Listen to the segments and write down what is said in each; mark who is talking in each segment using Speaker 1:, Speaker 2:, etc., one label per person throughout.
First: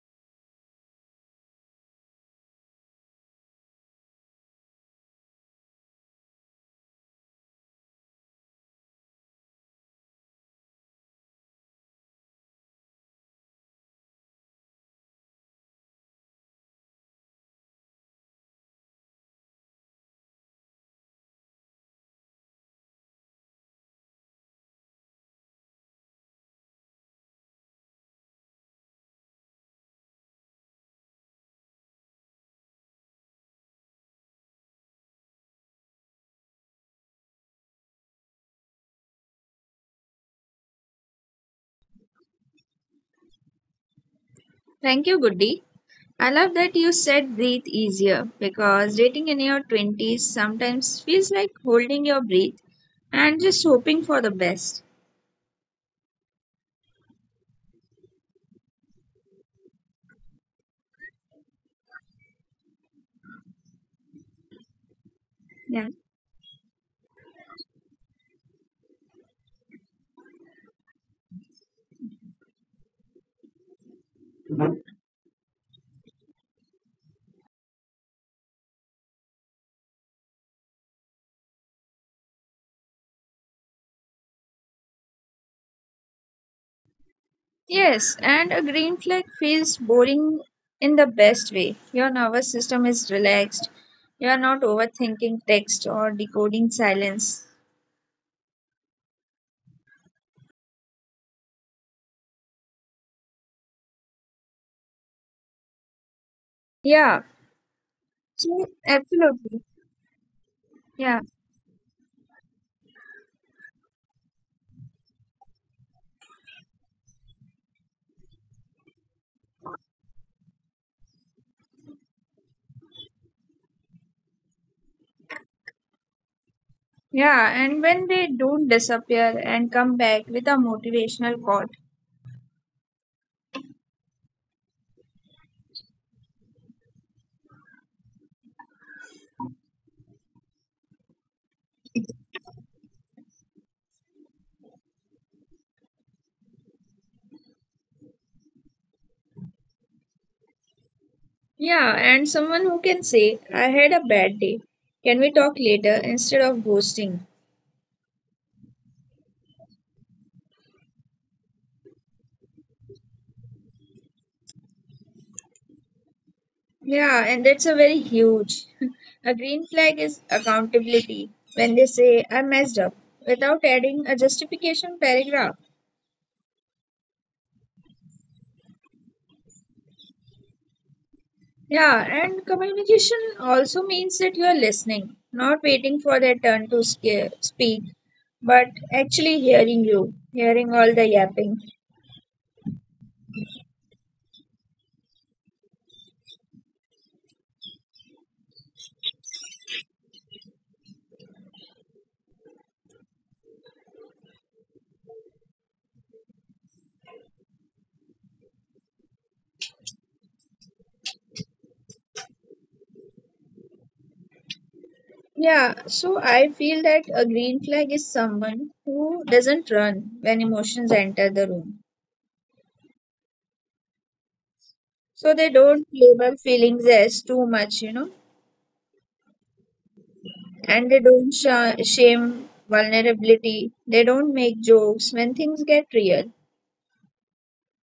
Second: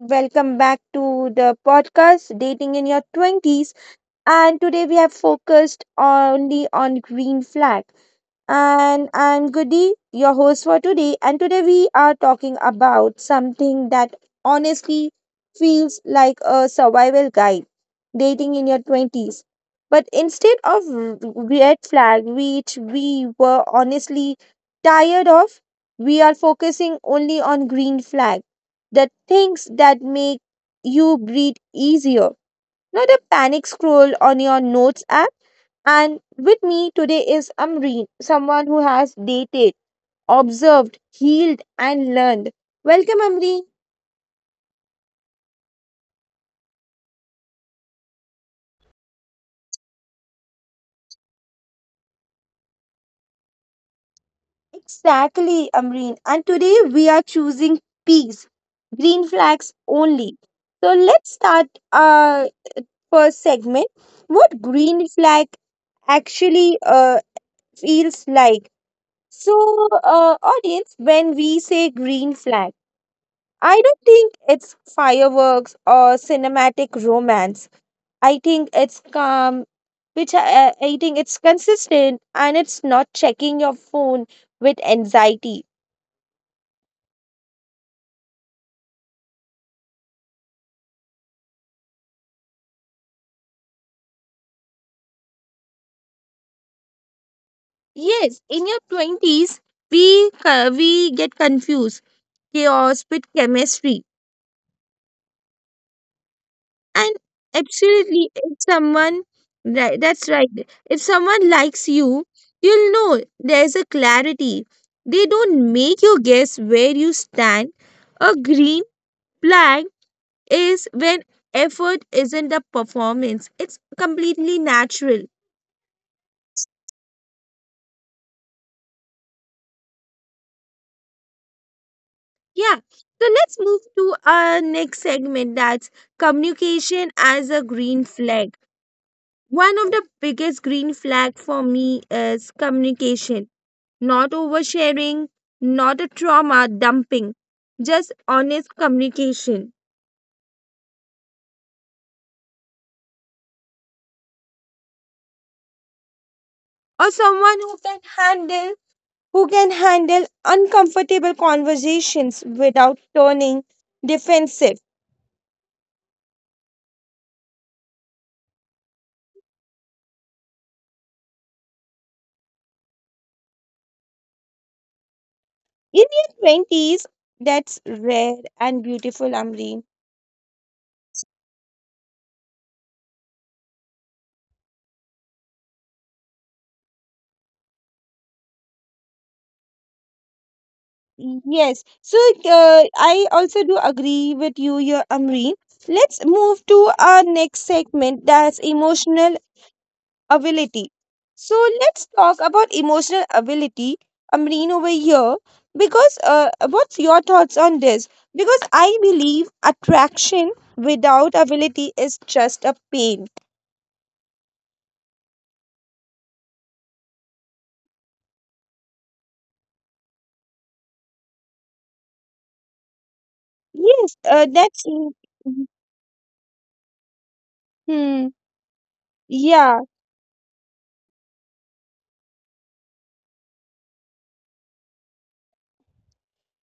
Speaker 1: Welcome back to the podcast Dating in Your 20s. And today we have focused only on green flag. And I'm Goody, your host for today. And today we are talking about something that honestly feels like a survival guide dating in your 20s. But instead of red flag, which we were honestly tired of, we are focusing only on green flag, the things that make you breathe easier, not a panic scroll on your notes app, and with me today is Amreen, someone who has dated, observed, healed, and learned. Welcome, Amreen.
Speaker 2: Thank you, Goody. I love that you said breathe easier because dating in your 20s sometimes feels like holding your breath and just hoping for the best.
Speaker 1: Exactly, Amreen. And today we are choosing peace, green flags only. So let's start our first
Speaker 2: Yeah.
Speaker 1: segment. What green flag actually feels like? So, audience, when we say green flag, I don't think it's fireworks or cinematic romance. I think it's calm, which I think it's consistent and it's not checking your phone with anxiety.
Speaker 2: Yes, and a green flag feels boring in the best way. Your nervous system is relaxed. You are not overthinking text or decoding silence.
Speaker 1: Yes, in your 20s, we get confused chaos with chemistry.
Speaker 2: Yeah, so
Speaker 1: And
Speaker 2: absolutely.
Speaker 1: absolutely, if
Speaker 2: Yeah.
Speaker 1: someone, right, that's right, if someone likes you, you'll know there's a clarity. They don't make you guess where you stand. A green flag is when effort isn't a performance, it's completely natural.
Speaker 2: Yeah, and when they don't disappear and come back with a motivational call.
Speaker 1: Yeah. So let's move to our next segment, that's communication as a green flag. One of the biggest green flag for me is communication, not oversharing, not a trauma dumping, just honest communication.
Speaker 2: Yeah, and someone who can say, I had a bad day. Can we talk later instead of ghosting?
Speaker 1: Or someone who can handle uncomfortable conversations without turning defensive.
Speaker 2: Yeah, and that's a very huge. A green flag is accountability. When they say, I messed up, without adding a justification paragraph.
Speaker 1: In your 20s, that's rare and beautiful, Amreen.
Speaker 2: Yeah, and communication also means that you are listening, not waiting for their turn to speak, but actually hearing you, hearing all the yapping.
Speaker 1: Yes. So I also do agree with you, your Amreen. Let's move to our next segment, that's emotional ability. So let's talk about emotional ability, Amreen, over here. Because what's your thoughts on this? Because I believe attraction without ability is just a pain.
Speaker 2: Yeah, so I feel that a green flag is someone who doesn't run when emotions enter the room. So
Speaker 1: Yes,
Speaker 2: they don't
Speaker 1: that's. mm-hmm.
Speaker 2: label feelings as too much, you know,
Speaker 1: Hmm.
Speaker 2: and they
Speaker 1: Yeah.
Speaker 2: don't shame vulnerability. They don't make jokes when things get real.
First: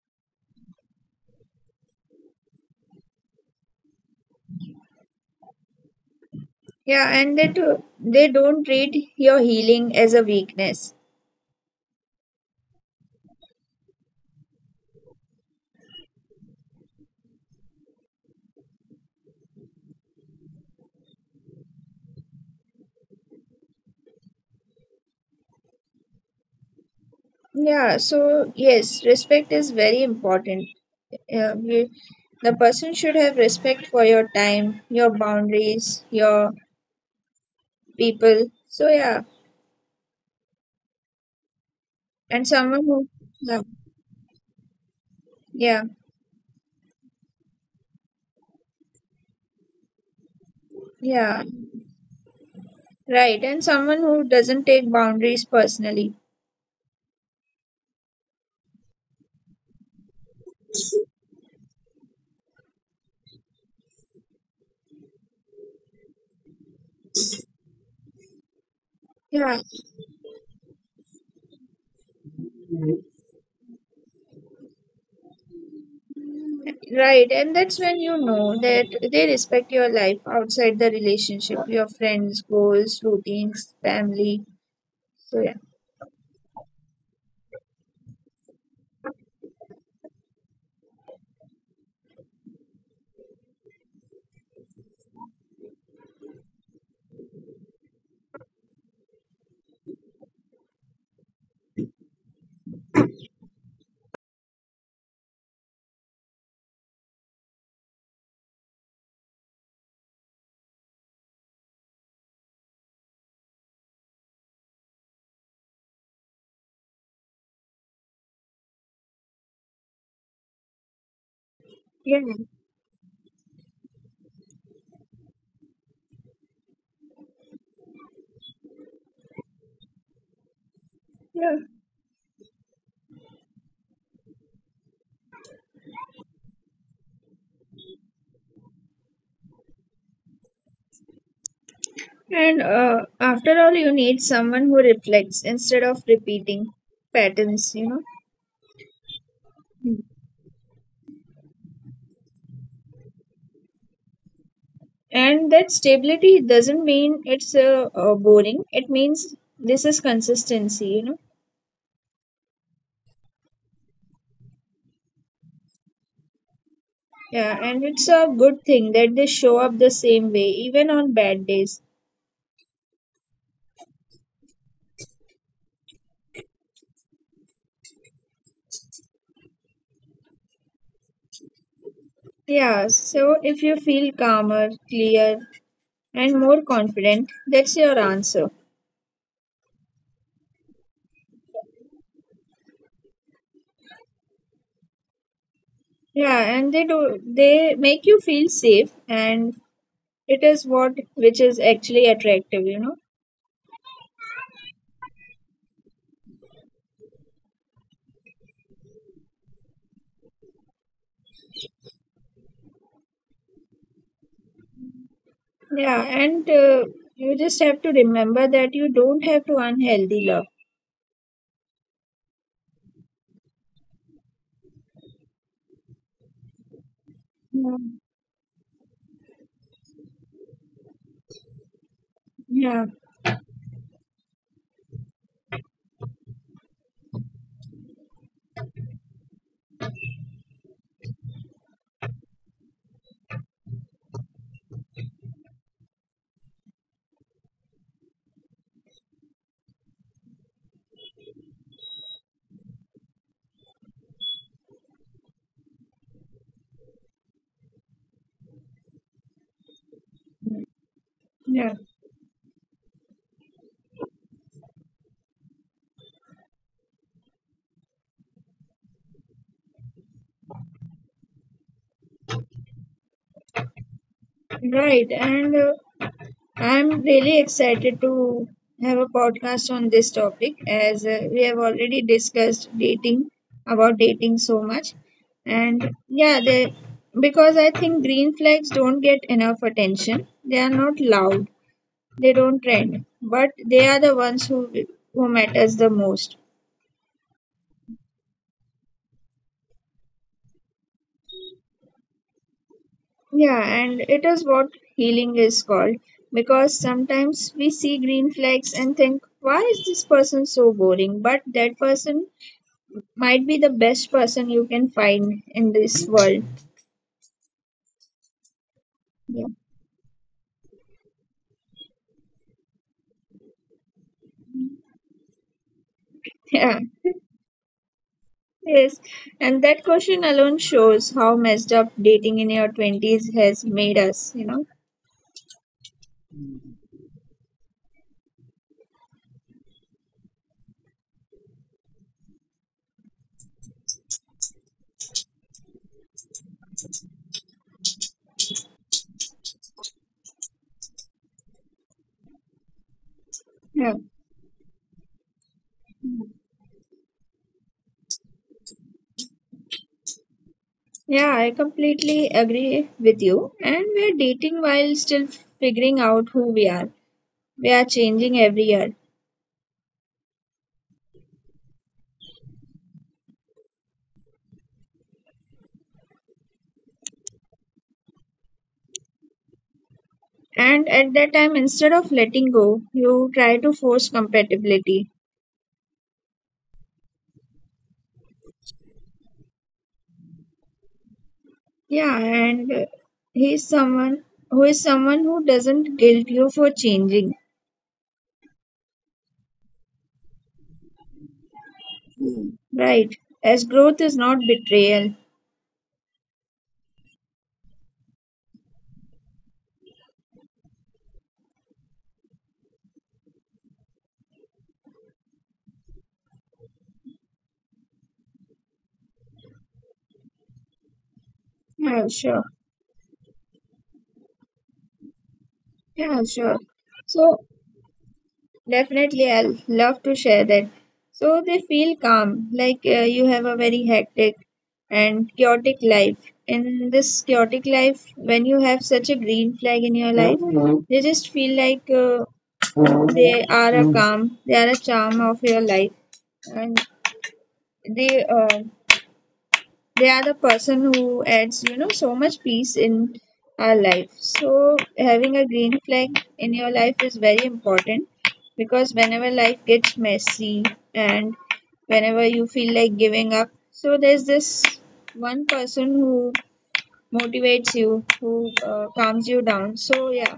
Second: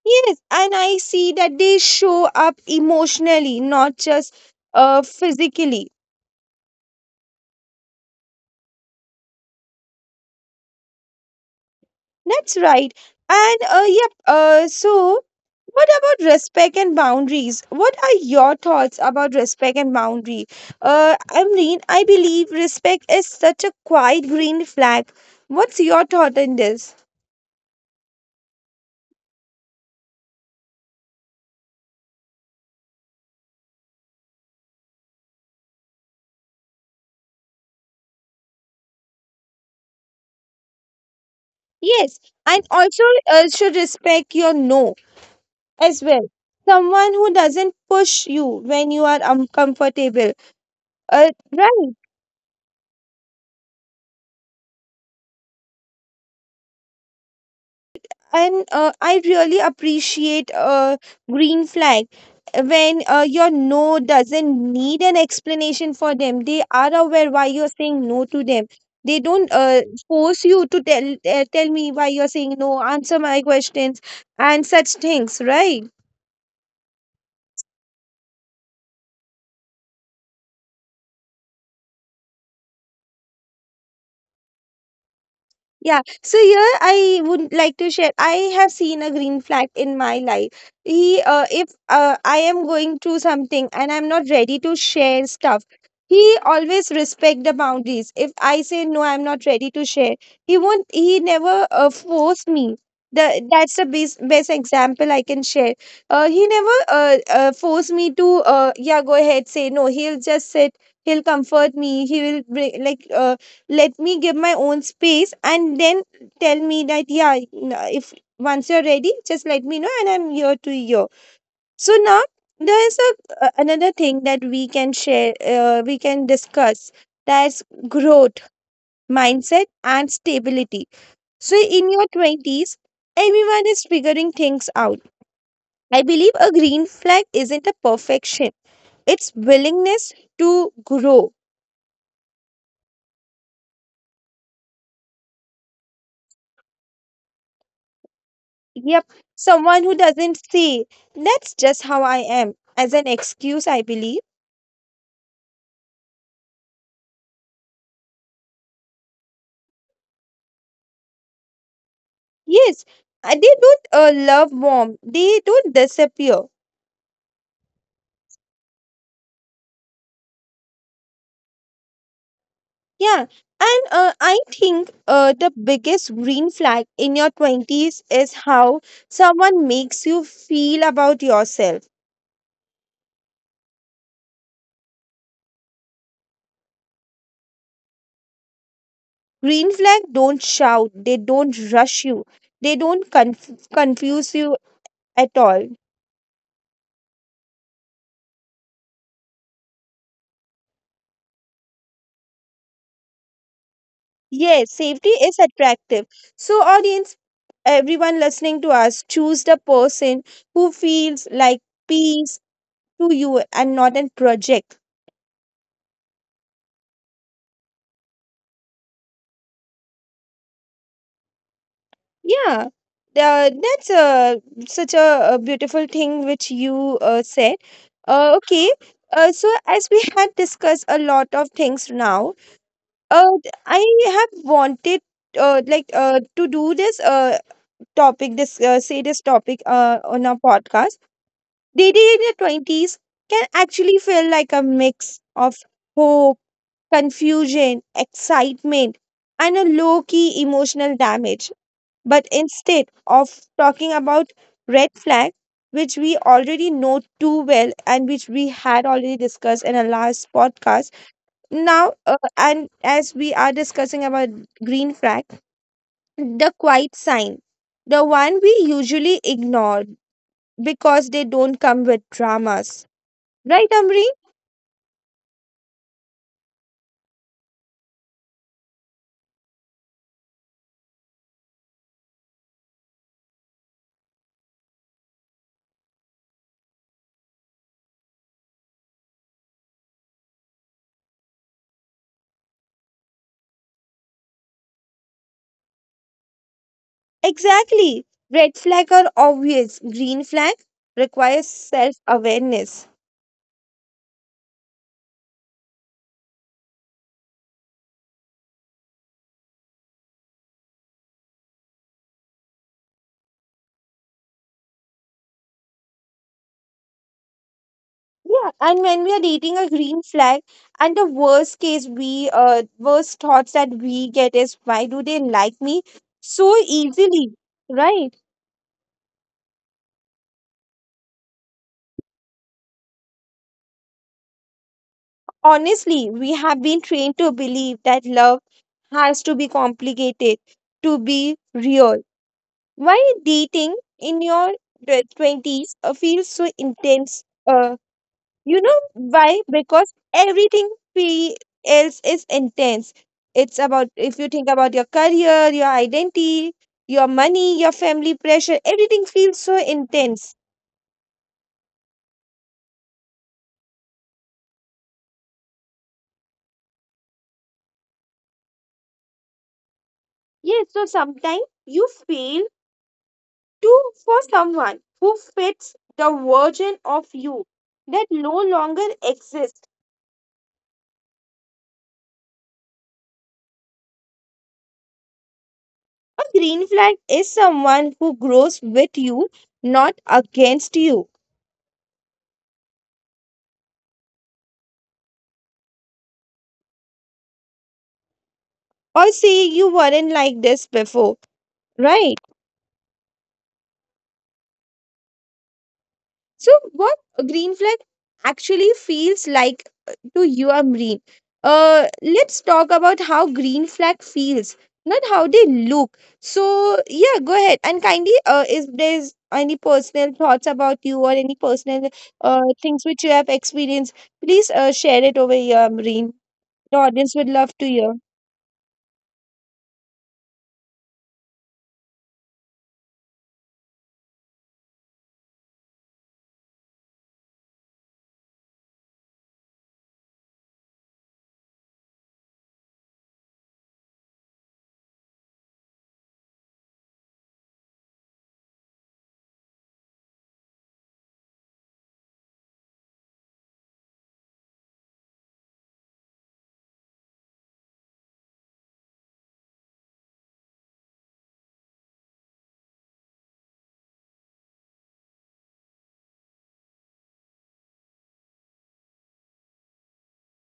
Speaker 1: Yes, and I see that they show up emotionally, not just physically.
Speaker 2: Yeah, and they do, they don't treat your healing as a weakness.
Speaker 1: That's right. And yep, so what about respect and boundaries? What are your thoughts about respect and boundary? Amreen, I believe respect is such a quiet green flag. What's your thought on this?
Speaker 2: Yeah, so yes, respect is very important. Uh, we- the person should have respect for your time, your boundaries, your people. So yeah,
Speaker 1: Yes,
Speaker 2: and
Speaker 1: and
Speaker 2: someone
Speaker 1: also
Speaker 2: who yeah.
Speaker 1: should respect your no
Speaker 2: Yeah.
Speaker 1: as well. Someone who doesn't push you when you are uncomfortable. Uh,
Speaker 2: Yeah,
Speaker 1: right.
Speaker 2: right, and someone who doesn't take boundaries personally.
Speaker 1: And I really appreciate a green flag when your no doesn't need an explanation for them. They are aware why you're saying no to them. They don't
Speaker 2: Yeah,
Speaker 1: force you to tell me why you're saying no, answer my questions and such things, right?
Speaker 2: right, and that's when you know that they respect your life outside the relationship, your friends, goals, routines, family. So yeah,
Speaker 1: Yeah, so here I would like to share. I have seen a green flag in my life. If I am going through something and I'm not ready to share stuff, he always respect the boundaries. If I say no, I'm not ready to share, he won't. He never force me. The that's the best example I can share. He never force me to yeah, go ahead, say no. He'll just sit. He'll comfort me. He will bring, let me give my own space, and then tell me that if once you're ready, just let me know, and I'm here to hear. So now
Speaker 2: yeah,
Speaker 1: there is another thing that we can share, we can discuss, that's growth mindset and stability. So
Speaker 2: yeah.
Speaker 1: in your 20s everyone is figuring things out. I believe a green flag isn't a perfection, it's willingness to grow.
Speaker 2: And after all, you need someone who reflects instead of repeating patterns, you know.
Speaker 1: Yep, someone who doesn't see that's just how I am as an excuse, I believe.
Speaker 2: And that stability doesn't mean it's boring. It means this is consistency, you know.
Speaker 1: Yes, they don't love mom. They don't disappear.
Speaker 2: Yeah, and it's a good thing that they show up the same way, even on bad days.
Speaker 1: Yeah, and I think the biggest green flag in your 20s is how someone makes you feel about yourself.
Speaker 2: Yeah, so if you feel calmer, clear, and more confident, that's your answer.
Speaker 1: Green flag don't shout, they don't rush you, they don't confuse you at all.
Speaker 2: Yeah, and they do, they make you feel safe, and it is what which is actually attractive, you know.
Speaker 1: Yes, safety is attractive. So, audience, everyone listening to us, choose the person who feels like peace to you and not a project.
Speaker 2: Yeah, and you just have to remember that you don't have to unhealthy love.
Speaker 1: Yeah, that's such a beautiful thing which you said.
Speaker 2: Yeah.
Speaker 1: Okay, so as we had discussed a lot of things now,
Speaker 2: Yeah,
Speaker 1: uh, I have wanted. To do this topic on our podcast, Dating in your 20s, can actually feel like a mix of hope, confusion, excitement, and a low key emotional damage. But instead of talking about red flag, which we already know too well and which we had already discussed in our last podcast,
Speaker 2: yeah,
Speaker 1: and as we are discussing about green flag, the quiet sign, the one we usually ignore because they don't come with dramas. Right, Amreen.
Speaker 2: right. And I'm really excited to have a podcast on this topic as we have already discussed dating about dating so much. And yeah, they, because I think green flags don't get enough attention. They are not loud. They don't trend, but they are the ones who matters the most.
Speaker 1: Exactly. Red flag are obvious. Green flag requires self awareness.
Speaker 2: Yeah, and it is what healing is called, because sometimes we see green flags and think, why is this person so boring? But that person might be the best person you can find in this world.
Speaker 1: Yeah, and when we are
Speaker 2: Yeah.
Speaker 1: dating a green flag, and the worst case worst thoughts that we get is, why do they like me so
Speaker 2: Yeah.
Speaker 1: easily? Right?
Speaker 2: Yes. And that question alone shows how messed up dating in your 20s has made us, you know?
Speaker 1: Honestly, we have been trained to believe that love has to be complicated to be real. Why dating in your twenties feels so intense? You know why? Because everything fe- else is intense. It's about,
Speaker 2: Yeah.
Speaker 1: if you think about your career, your identity, your money, your family pressure, everything feels so intense.
Speaker 2: Yeah, I completely agree with you. And we're dating while still figuring out who we are. We are changing every year.
Speaker 1: Yes, so sometimes you feel to for someone who fits the version of you that no longer exists.
Speaker 2: And at that time, instead of letting go, you try to force compatibility.
Speaker 1: A green flag is someone who grows with you, not against you.
Speaker 2: Yeah, and he someone who is someone who doesn't guilt you for changing,
Speaker 1: Or say you weren't like this before, right?
Speaker 2: right? As growth is not betrayal.
Speaker 1: So, what a green flag actually feels like to you, Amreen? Let's talk about how green flag feels, not how they look. So, yeah, go ahead and kindly, if there's any personal thoughts about you or any personal
Speaker 2: Yeah, sure.
Speaker 1: things which you have experienced, please share it over here, Amreen.
Speaker 2: Yeah, sure.
Speaker 1: The audience would love
Speaker 2: So
Speaker 1: to hear.
Speaker 2: Definitely, I'll love to share that. So they feel calm, like you have a very hectic and chaotic life. In this chaotic life, when you have such a green flag in your life, they just feel like they are a calm, they are a charm of your life, and they uh, they are the person who adds, you know, so much peace in our life. So having a green flag in your life is very important, because whenever life gets messy and whenever you feel like giving up, so there's this one person who motivates you, who calms you down. So yeah,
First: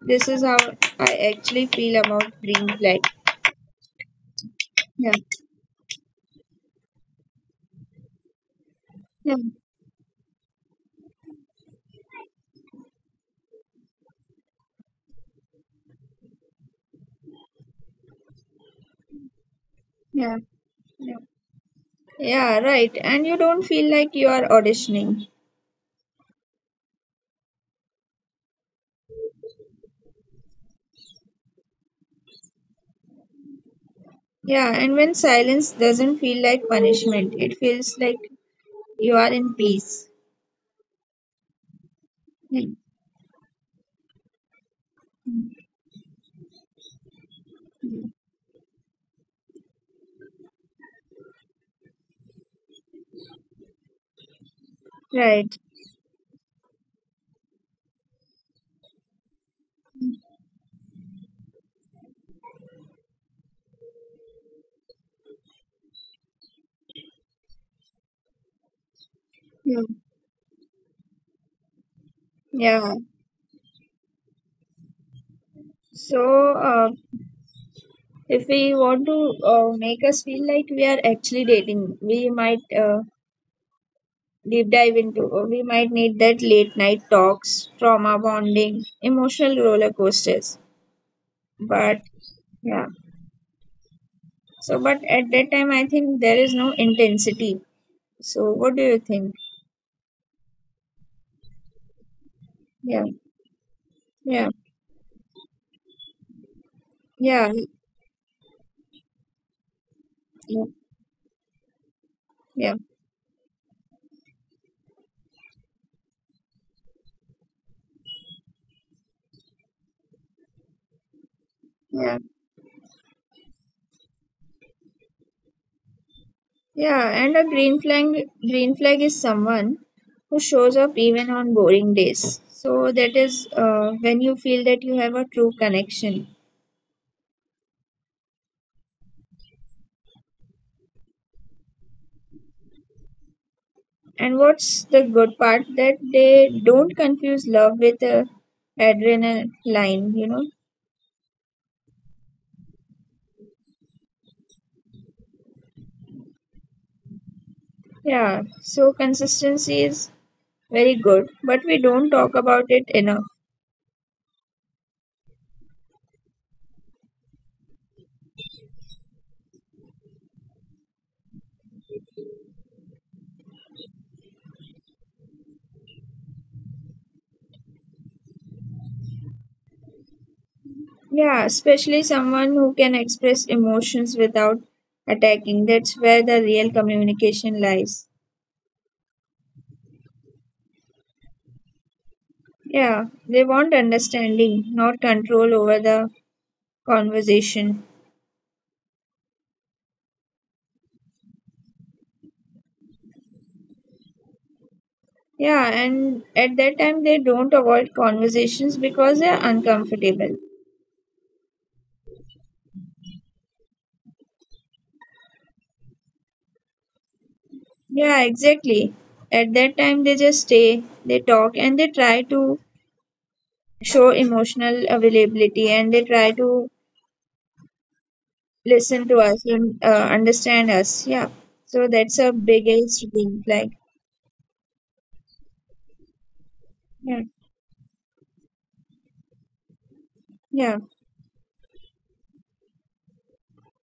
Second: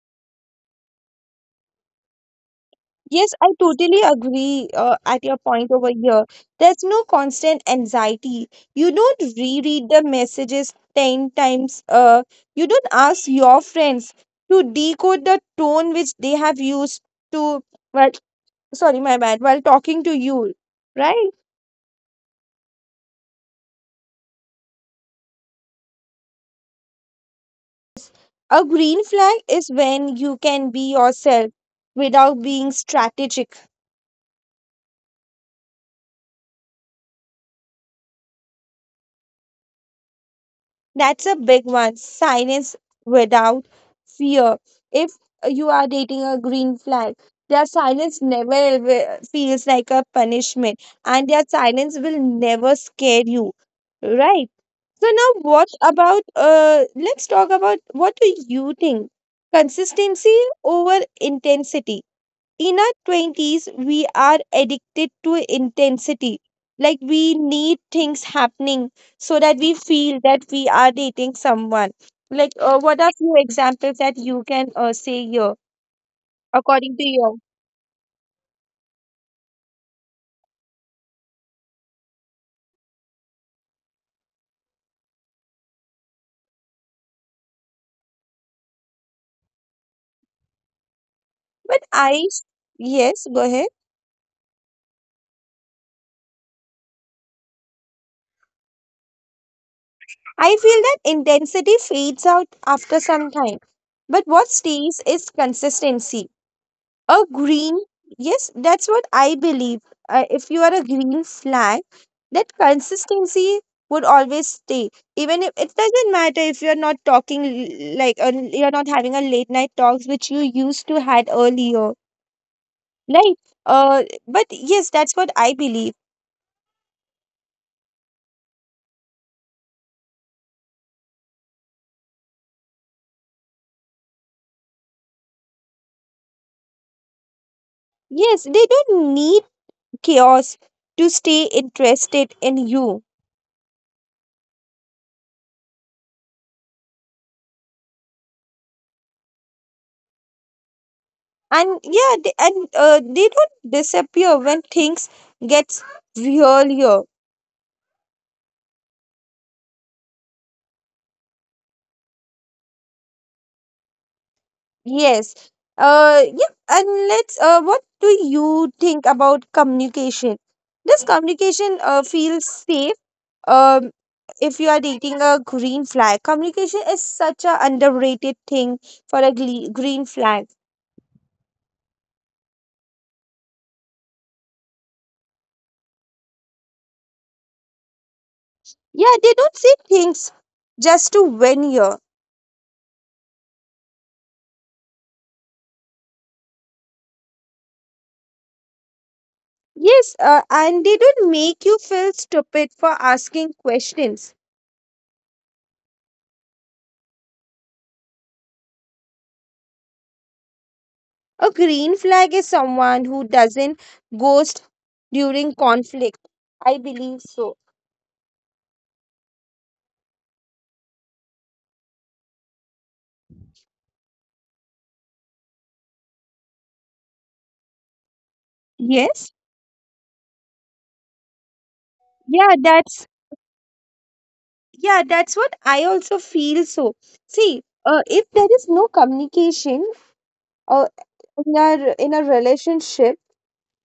Speaker 2: this is how I actually feel about green flag.
Speaker 1: Yes, I totally agree
Speaker 2: Yeah.
Speaker 1: at your point over here. There's no constant anxiety. You don't
Speaker 2: Yeah.
Speaker 1: reread the messages 10 times. You don't ask your friends to decode the tone which they have used to, well, sorry, my bad, while talking to
Speaker 2: Yeah.
Speaker 1: you,
Speaker 2: Yeah.
Speaker 1: right?
Speaker 2: Yeah, right. And you don't feel like you are auditioning.
Speaker 1: A green flag is when you can be yourself without being strategic.
Speaker 2: Yeah, and when silence doesn't feel like punishment, it feels like you are in peace.
Speaker 1: That's a big one.
Speaker 2: Hmm.
Speaker 1: Silence without fear. If you are dating a green flag, their silence never ever feels like a punishment, and their silence will never scare you, right? So now,
Speaker 2: Right.
Speaker 1: what about? Let's talk about, what do you think? Consistency over intensity. In our 20s we are addicted to intensity, like we need things happening so that we
Speaker 2: Yeah.
Speaker 1: feel that we are dating someone. Like,
Speaker 2: Yeah.
Speaker 1: what are few examples that you can say here
Speaker 2: So,
Speaker 1: according to you?
Speaker 2: if we want to make us feel like we are actually dating, we might deep dive into, or we might need that late night talks, trauma bonding, emotional roller coasters.
Speaker 1: But
Speaker 2: But, yeah.
Speaker 1: yes, go ahead.
Speaker 2: So, but at that time, I think there is no intensity. So, what do you think?
Speaker 1: I feel that intensity fades out after
Speaker 2: Yeah.
Speaker 1: some time, but what
Speaker 2: Yeah.
Speaker 1: stays is consistency. A
Speaker 2: Yeah.
Speaker 1: green, yes, that's what I believe. If you
Speaker 2: Yeah.
Speaker 1: are a green flag, that
Speaker 2: Yeah.
Speaker 1: consistency would always stay. Even if it doesn't matter if you're not talking, you're not having a late night talks which you used to had earlier,
Speaker 2: Yeah.
Speaker 1: right? But yes, that's what I believe.
Speaker 2: Yeah, and a green flag is someone who shows up even on boring days. So that is when you feel that you have a true connection.
Speaker 1: Yes, they don't need chaos to stay interested in you.
Speaker 2: And what's the good part that they don't confuse love with adrenaline, you know?
Speaker 1: And yeah, they don't disappear when things gets real.
Speaker 2: Yeah, so consistency is very good, but we don't talk about it enough.
Speaker 1: Yes. Yeah. And let's. What do you think about communication? Does communication feel safe? Um, if you are dating a green flag, communication is such a underrated thing for a green flag.
Speaker 2: Yeah, especially someone who can express emotions without attacking. That's where the real communication lies.
Speaker 1: Yeah, they don't say things just to win here.
Speaker 2: Yeah, they want understanding, not control over the conversation.
Speaker 1: Yes, and they don't make you feel stupid for asking questions.
Speaker 2: Yeah, and at that time they don't avoid conversations because they are uncomfortable.
Speaker 1: A green flag is someone who doesn't ghost during conflict. I believe so.
Speaker 2: Yeah, exactly. At that time they just stay, they talk, and they try to show emotional availability and they try to listen to
Speaker 1: Yes.
Speaker 2: us and understand us. Yeah, so that's a
Speaker 1: Yeah, that's
Speaker 2: biggest green flag.
Speaker 1: yeah, that's what I also feel so.
Speaker 2: Yeah,
Speaker 1: See, if there is no communication,
Speaker 2: yeah,
Speaker 1: uh, in a relationship,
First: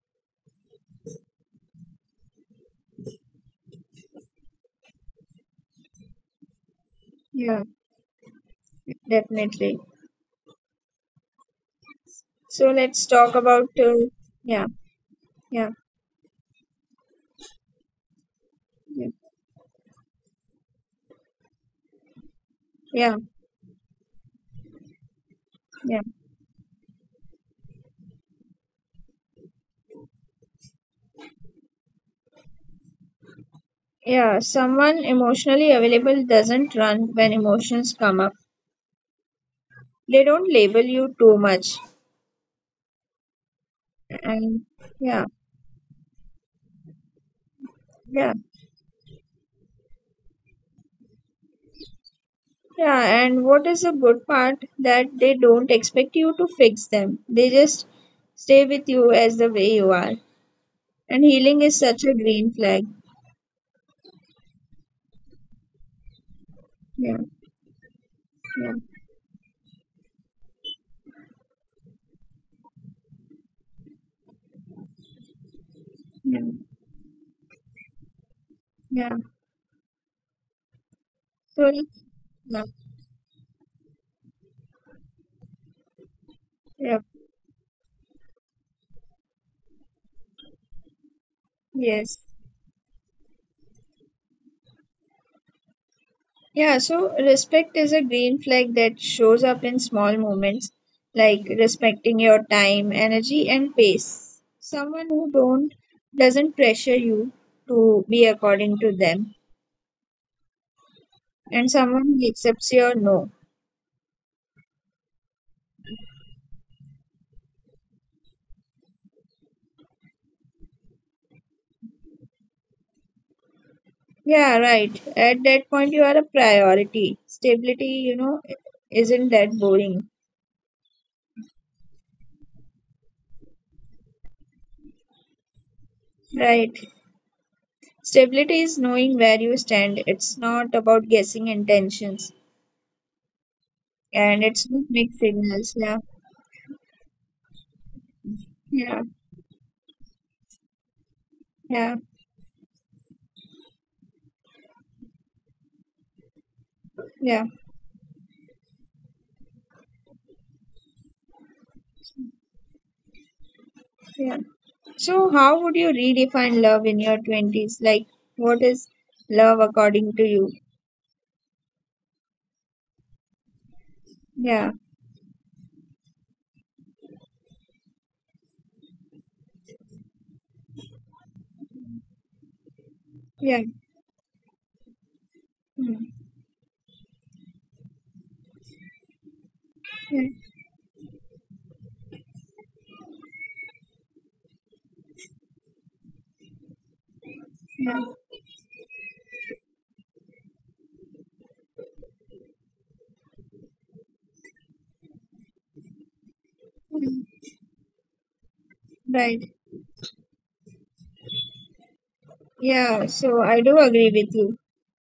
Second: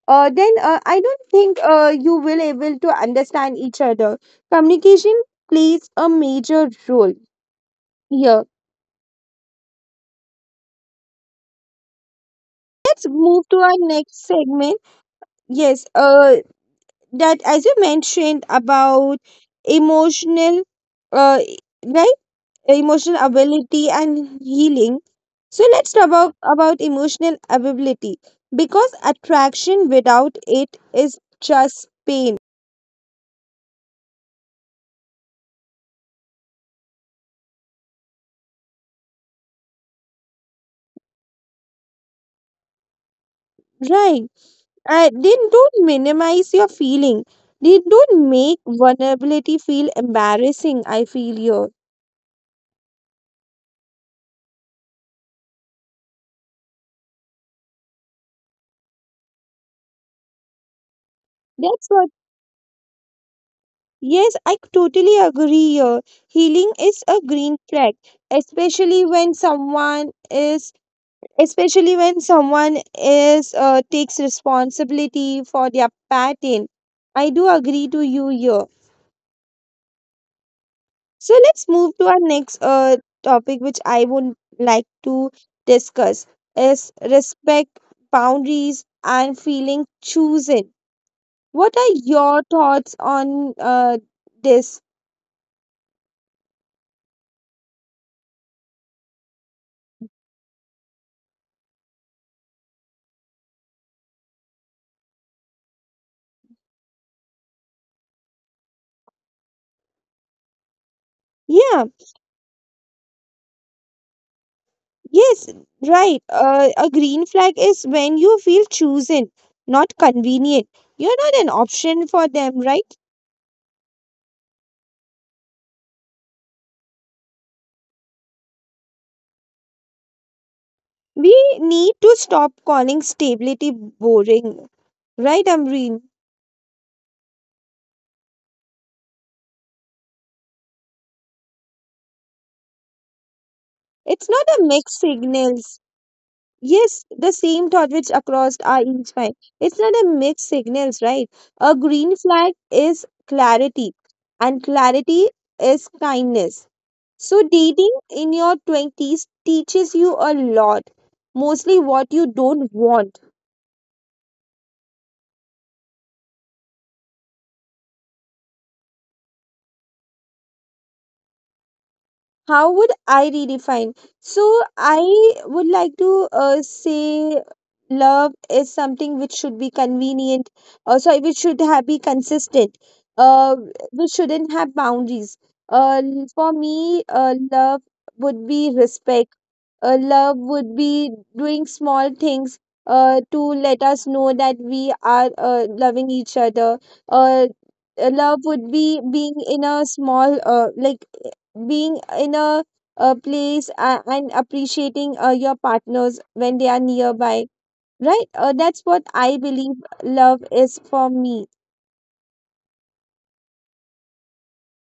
Speaker 1: then I don't think you will able to understand each other. Communication plays a major role
Speaker 2: yeah,
Speaker 1: here.
Speaker 2: definitely. So let's
Speaker 1: Let's
Speaker 2: talk
Speaker 1: move to
Speaker 2: about,
Speaker 1: our next
Speaker 2: yeah,
Speaker 1: segment.
Speaker 2: yeah,
Speaker 1: Yes, that as you mentioned
Speaker 2: yeah.
Speaker 1: about emotional uh, right,
Speaker 2: Yeah,
Speaker 1: emotional ability and healing, so let's
Speaker 2: yeah,
Speaker 1: talk about emotional ability, because attraction without it is just pain,
Speaker 2: yeah. Someone emotionally available doesn't run when emotions come up. They don't label you too much.
Speaker 1: right?
Speaker 2: And yeah,
Speaker 1: They don't minimize your feeling, they don't
Speaker 2: yeah,
Speaker 1: make vulnerability feel embarrassing, I feel here.
Speaker 2: yeah. And what is the good part that they don't expect you to fix them. They just stay with you as the way you are. And healing is
Speaker 1: That's
Speaker 2: such
Speaker 1: what
Speaker 2: a green flag.
Speaker 1: Yes, I totally agree here. Healing is
Speaker 2: Yeah,
Speaker 1: a green flag,
Speaker 2: yeah,
Speaker 1: especially when someone is especially when someone is takes responsibility for their
Speaker 2: yeah,
Speaker 1: pattern. I do agree to you here.
Speaker 2: yeah.
Speaker 1: So let's
Speaker 2: So
Speaker 1: move to
Speaker 2: yeah,
Speaker 1: our next topic, which I would like to discuss, is
Speaker 2: yeah,
Speaker 1: respect, boundaries and feeling chosen. What are
Speaker 2: yes.
Speaker 1: your thoughts on this?
Speaker 2: Yeah, so respect is a green flag that shows up in small moments, like respecting your time, energy and pace. Someone who don't doesn't pressure you to be according to them, and
Speaker 1: Yeah.
Speaker 2: someone who accepts your no.
Speaker 1: Yes, right. A green flag is when you feel chosen, not convenient. You're not an option for them, right?
Speaker 2: Yeah, right. At that point you are a priority. Stability, you know, isn't that boring.
Speaker 1: We need to stop calling stability boring, right, Amreen?
Speaker 2: Right. Stability is knowing where you stand. It's not about guessing intentions
Speaker 1: It's
Speaker 2: and
Speaker 1: not a
Speaker 2: it's not
Speaker 1: mixed
Speaker 2: mixed signals.
Speaker 1: signals.
Speaker 2: Yeah.
Speaker 1: Yes, the same thought which across our
Speaker 2: Yeah.
Speaker 1: each mind. It's not a mixed signals, right? A
Speaker 2: Yeah.
Speaker 1: green flag is clarity, and clarity is kindness.
Speaker 2: Yeah,
Speaker 1: So dating in your 20s teaches you a lot, mostly what you don't want.
Speaker 2: yeah. So, how would you redefine love in your 20s? Like, what is love according to you?
Speaker 1: How would I redefine? So
Speaker 2: Yeah,
Speaker 1: I would like to say love is something which should be convenient, sorry, which should have be consistent. Uh,
Speaker 2: yeah,
Speaker 1: which shouldn't have boundaries. Uh,
Speaker 2: mm,
Speaker 1: for me, love would be respect.
Speaker 2: yeah,
Speaker 1: Love would be doing small things to let us know that we are loving each other. Uh,
Speaker 2: yeah.
Speaker 1: Love would be being in a small, being in a, place and appreciating your partners when they are nearby. Right? That's what I
Speaker 2: Right.
Speaker 1: believe love is for me.
Speaker 2: Yeah, so I do agree with you.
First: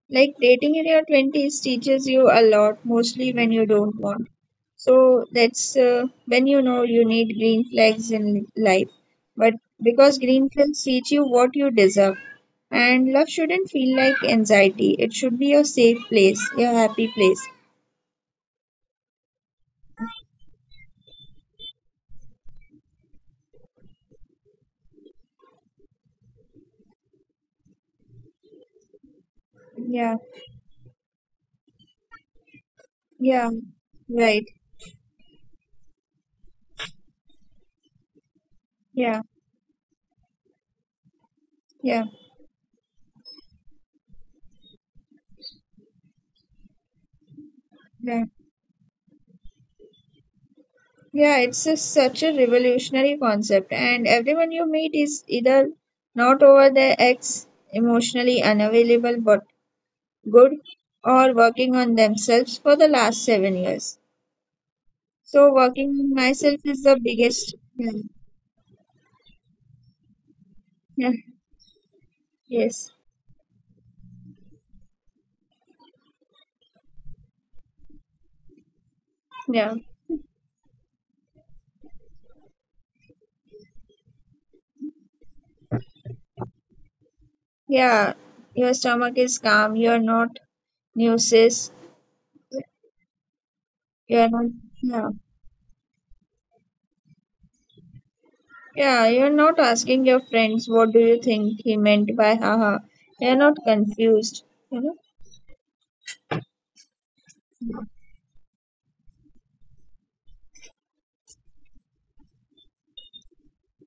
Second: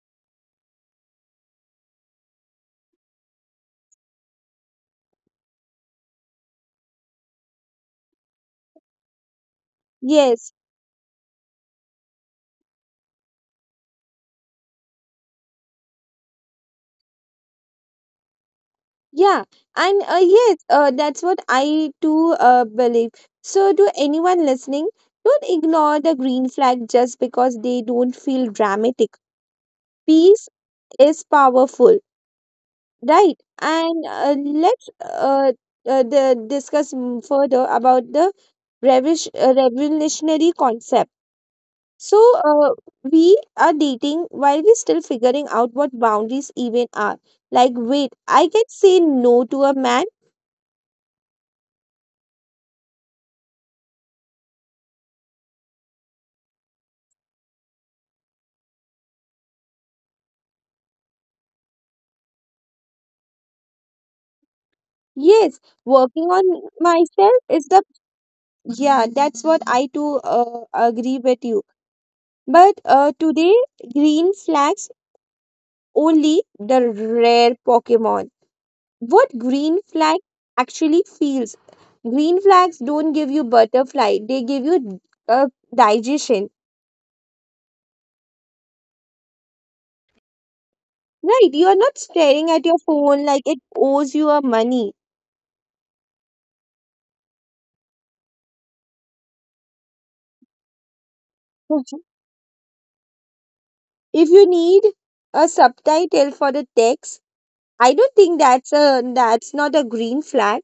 Speaker 2: Like dating in your 20s teaches you a lot, mostly when you don't want. So that's when you know you need green flags in life. But Because green
Speaker 1: Yes.
Speaker 2: flags teach you what you deserve. And love shouldn't feel like anxiety. It should be your safe place, your happy place.
Speaker 1: Yeah, and yes, that's what I too believe. So, to anyone listening, don't ignore the green flag just because they don't feel dramatic.
Speaker 2: Yeah,
Speaker 1: Peace is powerful, right?
Speaker 2: yeah,
Speaker 1: And uh,
Speaker 2: right.
Speaker 1: let's uh, uh, the, discuss further about the
Speaker 2: Yeah,
Speaker 1: revolutionary concept.
Speaker 2: yeah,
Speaker 1: So, we are dating while we're still figuring out what boundaries even are. Like, wait,
Speaker 2: right.
Speaker 1: I can say no to a man.
Speaker 2: Yeah, it's a, such a revolutionary concept, and everyone you meet is either not over their ex, emotionally unavailable but good, or working on themselves for the last 7 years. So,
Speaker 1: Yes,
Speaker 2: working on
Speaker 1: working
Speaker 2: myself is
Speaker 1: on
Speaker 2: the biggest.
Speaker 1: myself is
Speaker 2: Yeah.
Speaker 1: the, yeah, that's what I too
Speaker 2: Yeah.
Speaker 1: agree with you.
Speaker 2: Yes.
Speaker 1: But today, green flags only the rare Pokemon.
Speaker 2: Yeah.
Speaker 1: What green flag actually feels? Green flags don't give you butterfly, they give you uh,
Speaker 2: Yeah.
Speaker 1: digestion,
Speaker 2: Your stomach is calm. You're not nauseous. You're
Speaker 1: right?
Speaker 2: not.
Speaker 1: You are not
Speaker 2: Yeah.
Speaker 1: staring at your phone like it owes you a money.
Speaker 2: Yeah, you're not asking your friends, what do you think he meant by haha. You're not confused, you know?
Speaker 1: Mhm. If you need a subtitle for the text, I don't think that's not a green flag.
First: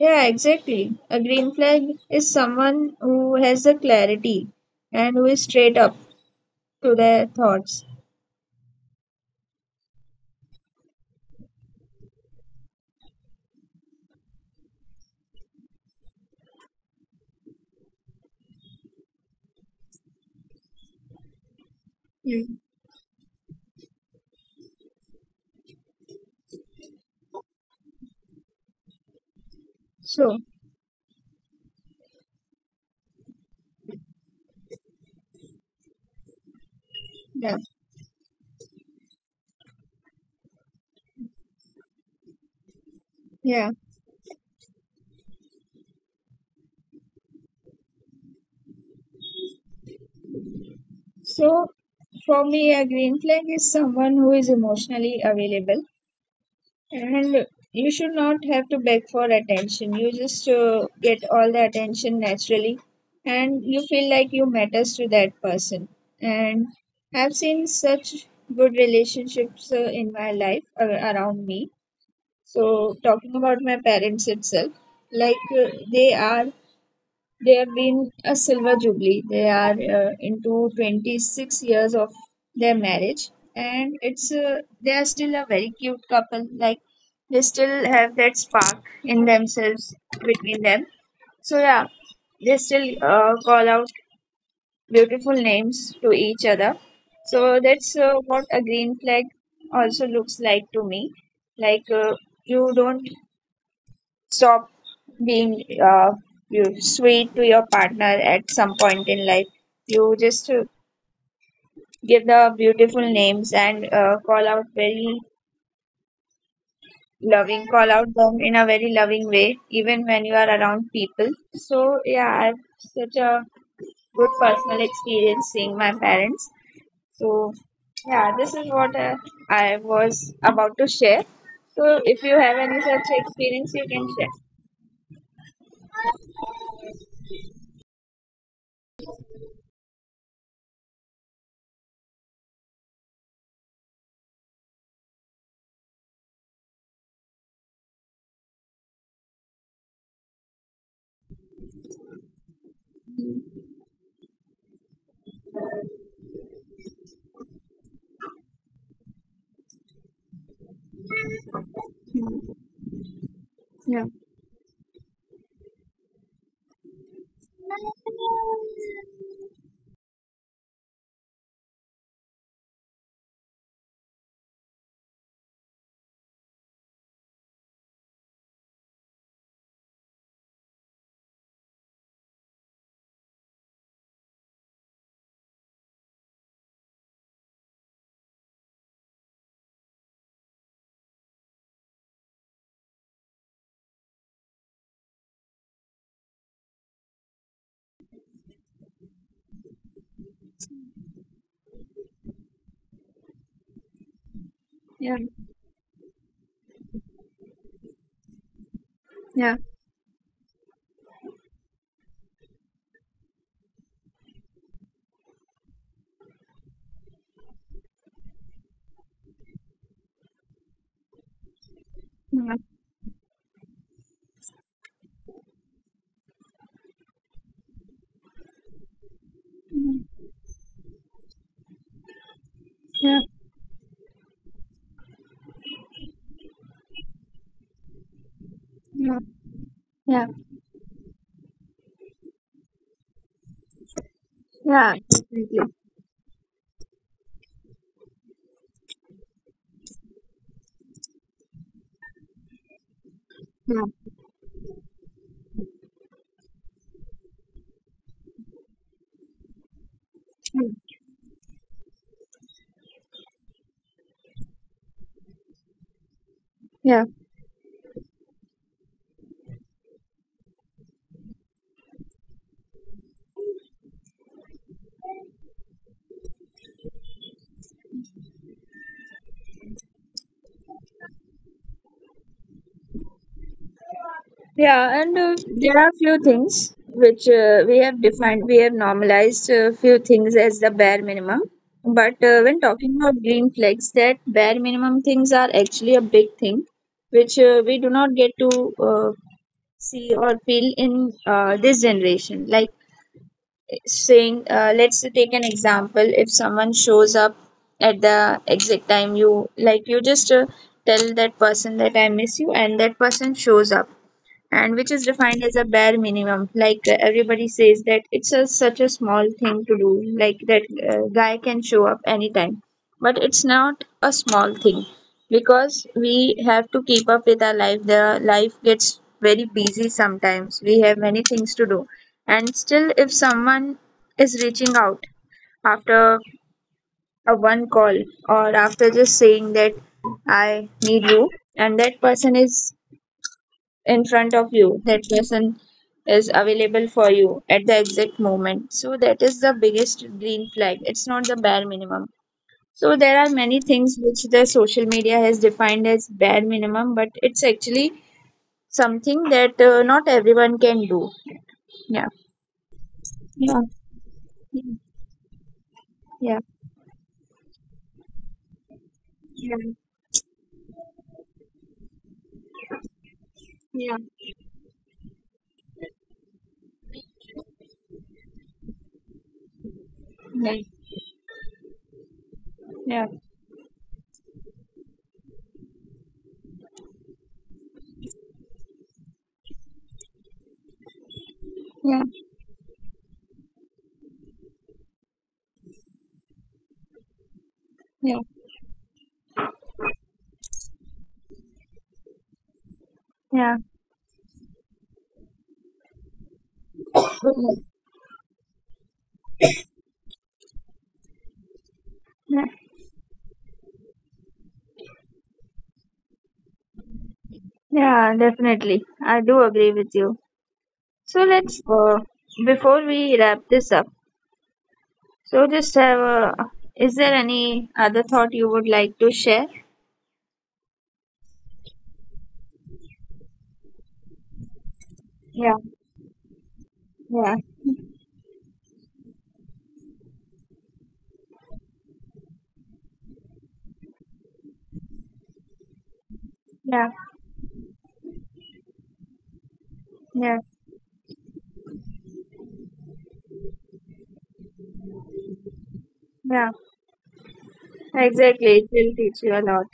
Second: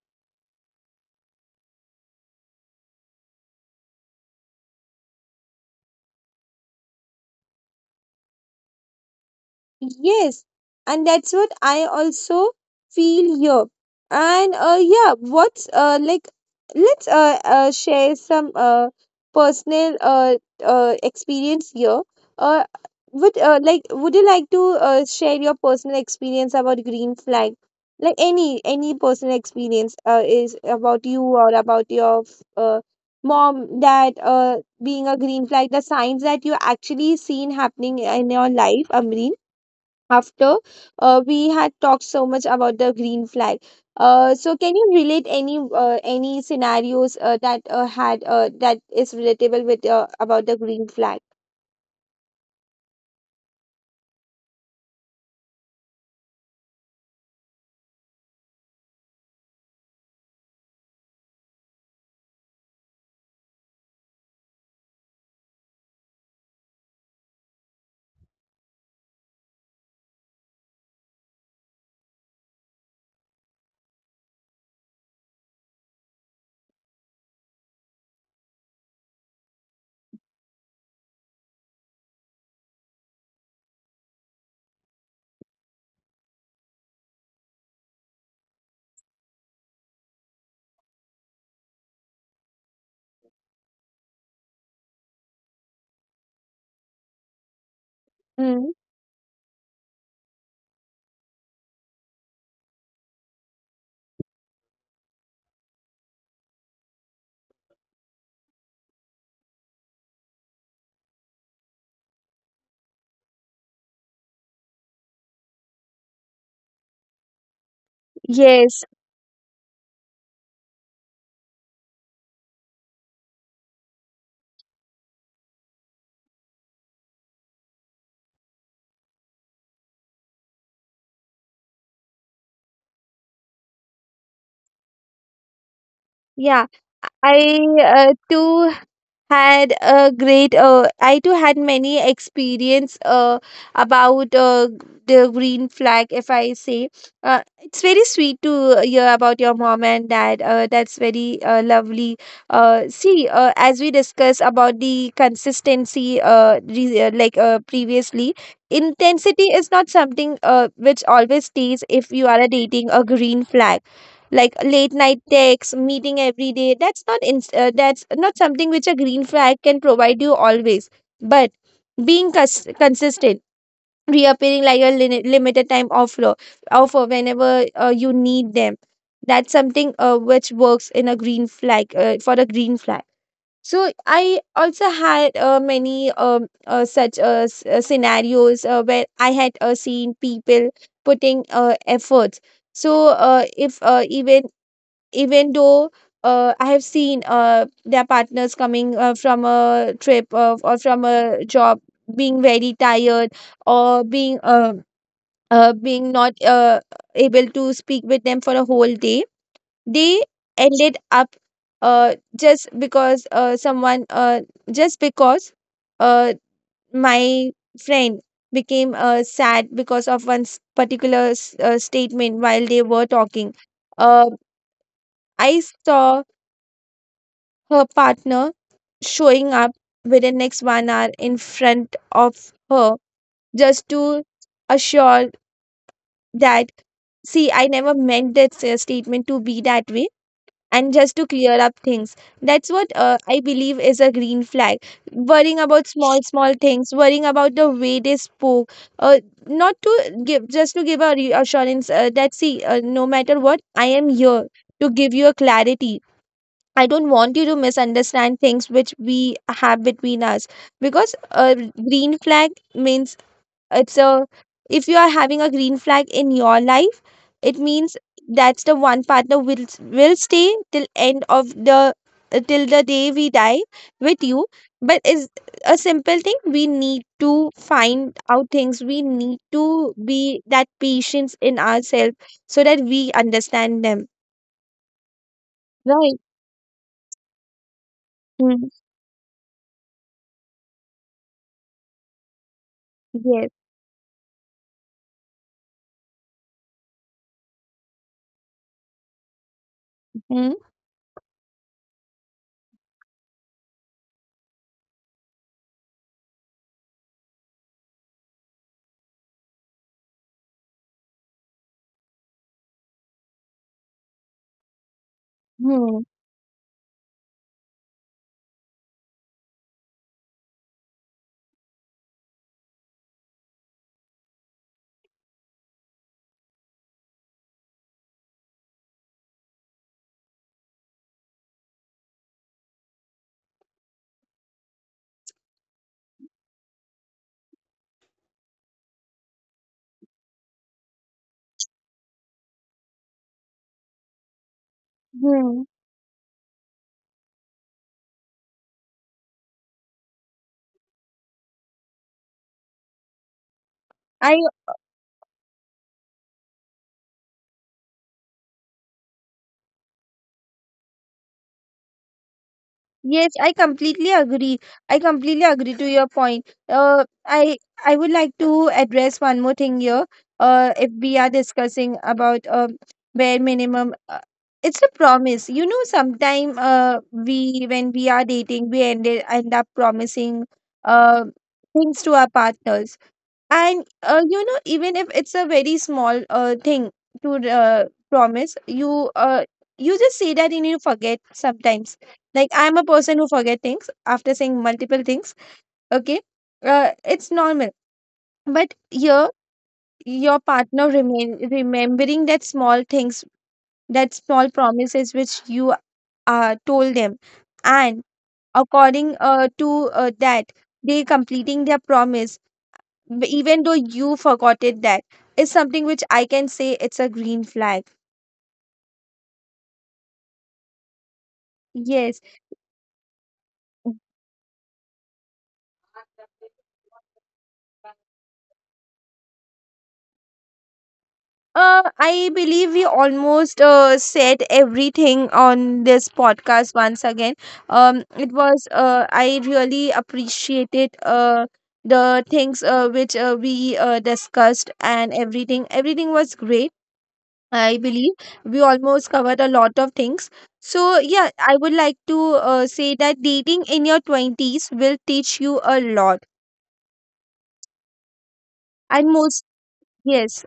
Speaker 2: Yeah, exactly. A green flag is someone who has the clarity and who is straight up to their thoughts.
Speaker 1: Yes, and that's what I also feel here. And yeah, what's like? Let's share some personal experience here. Uh,
Speaker 2: Yeah.
Speaker 1: would you like to share your personal experience about green flag? Like any personal experience is
Speaker 2: So,
Speaker 1: about you or about your uh mom that being a green flag, the signs that you actually seen
Speaker 2: yeah,
Speaker 1: happening in your life, Amri, after we had talked so much about the green flag.
Speaker 2: yeah.
Speaker 1: So can you relate any scenarios that is relatable with about the green flag?
Speaker 2: So, for me, a green flag is someone who is emotionally available. And you should not have to beg for attention. You just get all the attention naturally, and you feel like you matters to that person. And I've seen such good relationships in my life around me. So talking about my parents itself, like uh, they are they have been a silver jubilee. They are into 26 years of their marriage, and it's they are still a very cute couple. Like they still have that spark in themselves between them. So yeah, they still call out beautiful names to each other. So that's
Speaker 1: Mm,
Speaker 2: what a green flag also looks like to me. Like uh, you don't stop being you sweet to your partner at some point in life. You just give the beautiful names and call out very loving, call out
Speaker 1: yes,
Speaker 2: them in a very loving way, even when you are around people. So yeah, I've such a good personal experience seeing my parents. So yeah, this is what I was about to share. So if you have any such experience, you can share.
Speaker 1: yeah. I too had a great I too had many experience about the green flag. If I say it's very sweet to hear about your mom and dad, that's very lovely. See, as we discuss about the consistency, like previously, intensity is not something which always stays if you are a dating a green flag like
Speaker 2: Yeah,
Speaker 1: late night texts, meeting every day. That's not in, that's not something which a green flag can provide you always. But being consistent, reappearing like a limited time offer whenever you need them. That's something which works in a green flag, for a green flag. So I also had many such scenarios where I had seen people putting efforts. So if even even though I have seen their partners coming from a trip or from a job, being very tired or being
Speaker 2: yeah,
Speaker 1: being not able to speak with them for a whole day. They
Speaker 2: yeah,
Speaker 1: ended up uh, just because uh, someone uh, just because uh, my friend became sad because of one particular statement while they were
Speaker 2: yeah,
Speaker 1: talking. Uh, I saw her partner showing up within next 1 hour in front of her just
Speaker 2: yeah,
Speaker 1: to assure that, see, I never meant that statement to be
Speaker 2: yeah,
Speaker 1: that way, and
Speaker 2: yeah,
Speaker 1: just to clear up things. That's what I believe is a green flag: worrying
Speaker 2: yeah,
Speaker 1: about small
Speaker 2: definitely.
Speaker 1: small things, worrying about the way they spoke, uh, not to give just to give a reassurance that, see, no matter what, I am here
Speaker 2: Yeah,
Speaker 1: to give you a clarity. I don't want you to misunderstand things which we have between us, because
Speaker 2: mm,
Speaker 1: a green flag means it's a if you are having a green flag in your life, it
Speaker 2: yeah,
Speaker 1: means that's the one partner will stay till end of the, till the day we die with you. But is a simple thing. We need to find out things. We need to be that patience in ourselves so that we understand them.
Speaker 2: yeah. And
Speaker 1: Right.
Speaker 2: there are few things which we
Speaker 1: Mm.
Speaker 2: have defined, we have normalized a few things as the bare minimum. But when
Speaker 1: Yes.
Speaker 2: talking about green flags, that bare minimum things are actually a big thing, which we do not get to see or feel in this generation. Like saying, let's take an example, if someone shows up at the exact time you like, you just tell that person that I miss you, and that person shows up, and which is
Speaker 1: Mm.
Speaker 2: defined as a bare minimum, like everybody says that it's a, such a small thing to do, like that guy can show up anytime, but it's not a small thing, because we have to keep up with our life. The life gets very busy, sometimes we have many things to do, and still if someone is reaching out after a one call, or after just saying that I need you, and that person is in front of you,
Speaker 1: Hmm.
Speaker 2: that person is available for you at the exact moment, so that is the biggest green flag. It's not the bare minimum. So there are many
Speaker 1: I
Speaker 2: things which the social media has defined as bare minimum, but it's actually something that not everyone can do. Yeah.
Speaker 1: Yes, I completely
Speaker 2: Yeah.
Speaker 1: agree. I completely agree to your point.
Speaker 2: Yeah.
Speaker 1: I would like to address one more thing here.
Speaker 2: Yeah.
Speaker 1: If we are discussing about bare minimum,
Speaker 2: Yeah.
Speaker 1: it's a promise. You know, sometime we when we are dating, we end up promising uh
Speaker 2: Yeah. Yeah.
Speaker 1: things to our partners.
Speaker 2: Yeah.
Speaker 1: And you know, even if it's a very small thing to promise, you just say that and you forget sometimes. Like,
Speaker 2: Yeah.
Speaker 1: I'm a person who forget things after saying multiple things. Okay, it's normal. But
Speaker 2: Yeah.
Speaker 1: here, your partner remain remembering that small things, that
Speaker 2: Yeah.
Speaker 1: small promises which you told them, and according to that, they completing their promise, even though you forgot it. That is something which I can say it's a green flag.
Speaker 2: Yeah, definitely. I do agree with you. So
Speaker 1: Yes.
Speaker 2: let's, before we wrap this up, so, just is there any other thought you would like to share?
Speaker 1: I believe we almost said everything on this
Speaker 2: Yeah,
Speaker 1: podcast once again.
Speaker 2: yeah,
Speaker 1: It was I really appreciated the things which we discussed, and everything. Everything was great.
Speaker 2: yeah,
Speaker 1: I believe we almost covered a lot of things. So,
Speaker 2: yeah,
Speaker 1: yeah, I would like to say that dating in your 20s will teach you a lot.
Speaker 2: yeah.
Speaker 1: And
Speaker 2: Exactly, it
Speaker 1: most,
Speaker 2: will teach you a lot.
Speaker 1: yes,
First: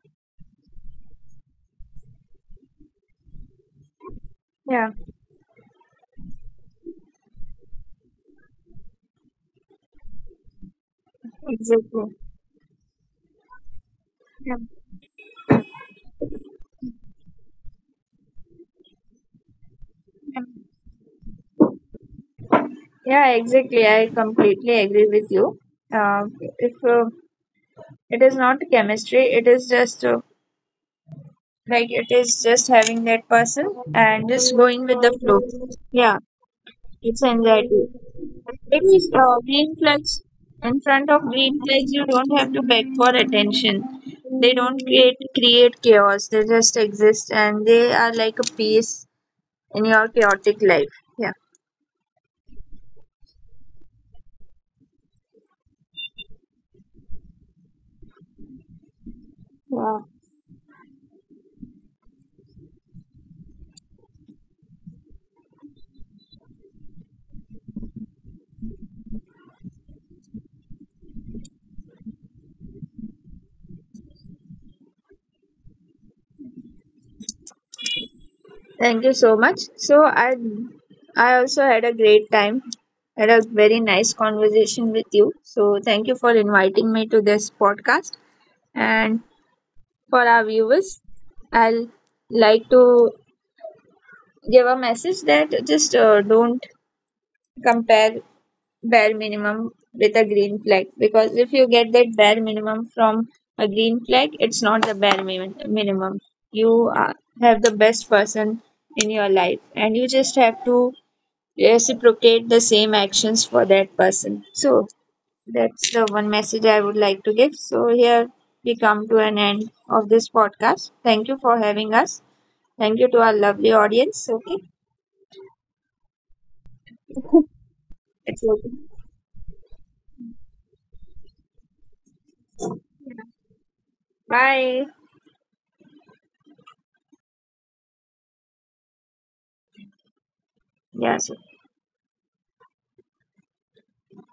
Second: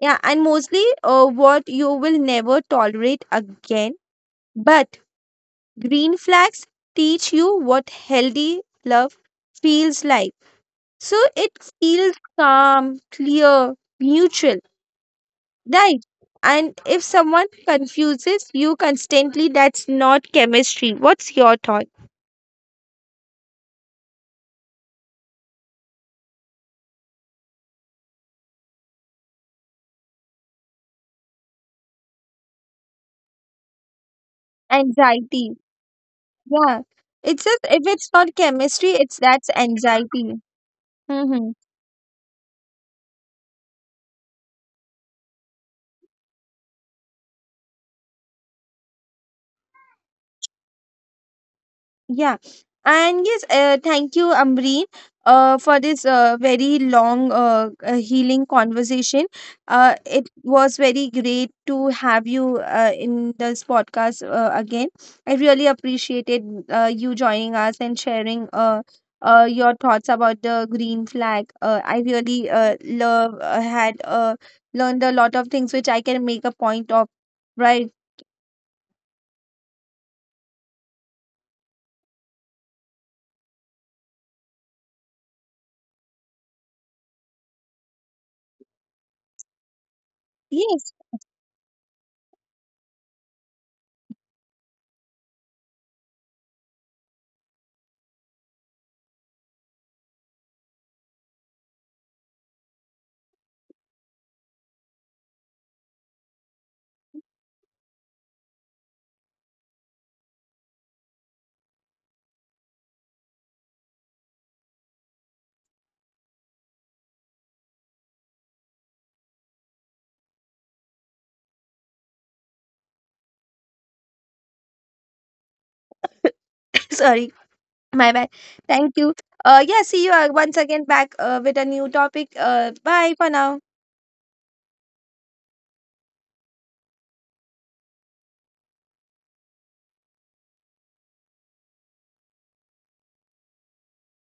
Speaker 1: yeah, and mostly what you will never tolerate again.
Speaker 2: Yeah,
Speaker 1: But green flags teach you what healthy love feels like. So, it
Speaker 2: exactly.
Speaker 1: feels calm, clear, mutual.
Speaker 2: Yeah,
Speaker 1: Right. And if someone confuses you constantly, that's not
Speaker 2: yeah.
Speaker 1: chemistry. What's your thought?
Speaker 2: Yeah, exactly. I completely agree with you. Uh, if it is not chemistry, it is just like it is just having that person and just going with the flow.
Speaker 1: Anxiety.
Speaker 2: Yeah.
Speaker 1: Yeah.
Speaker 2: It's
Speaker 1: It's just, if
Speaker 2: anxiety.
Speaker 1: it's not
Speaker 2: It
Speaker 1: chemistry,
Speaker 2: is
Speaker 1: it's that's
Speaker 2: green flags.
Speaker 1: anxiety.
Speaker 2: In front of
Speaker 1: Mm-hmm.
Speaker 2: green flags, you don't have to beg for attention. They don't create chaos. They just exist, and they are like a piece in your chaotic life. Yeah.
Speaker 1: Yeah. And yes, thank you, Amreen, for this very long, healing conversation.
Speaker 2: Wow.
Speaker 1: It was very great to have you in this podcast again. I really appreciated you joining us and sharing your thoughts about the green flag. I really love had learned a lot of things which I can make a point of. Right.
Speaker 2: Thank you so much. I also had a great time. Had a very nice conversation with you. So thank you for inviting me to this podcast. And for our
Speaker 1: Yes.
Speaker 2: viewers, I'll like to give a message that just don't compare bare minimum with a green flag, because if you get that bare minimum from a green flag, it's not the minimum. You are, have the best person in your life, and you just have to reciprocate the same actions for that person. So that's the one message I would like to give. So here we come to an end of this podcast. Thank you for having us. Thank you to our lovely audience. Okay.
Speaker 1: Sorry, my bad.
Speaker 2: It's okay.
Speaker 1: Thank you. Yeah, see you once again back with a new topic. Bye for now.
Speaker 2: Bye. Yes.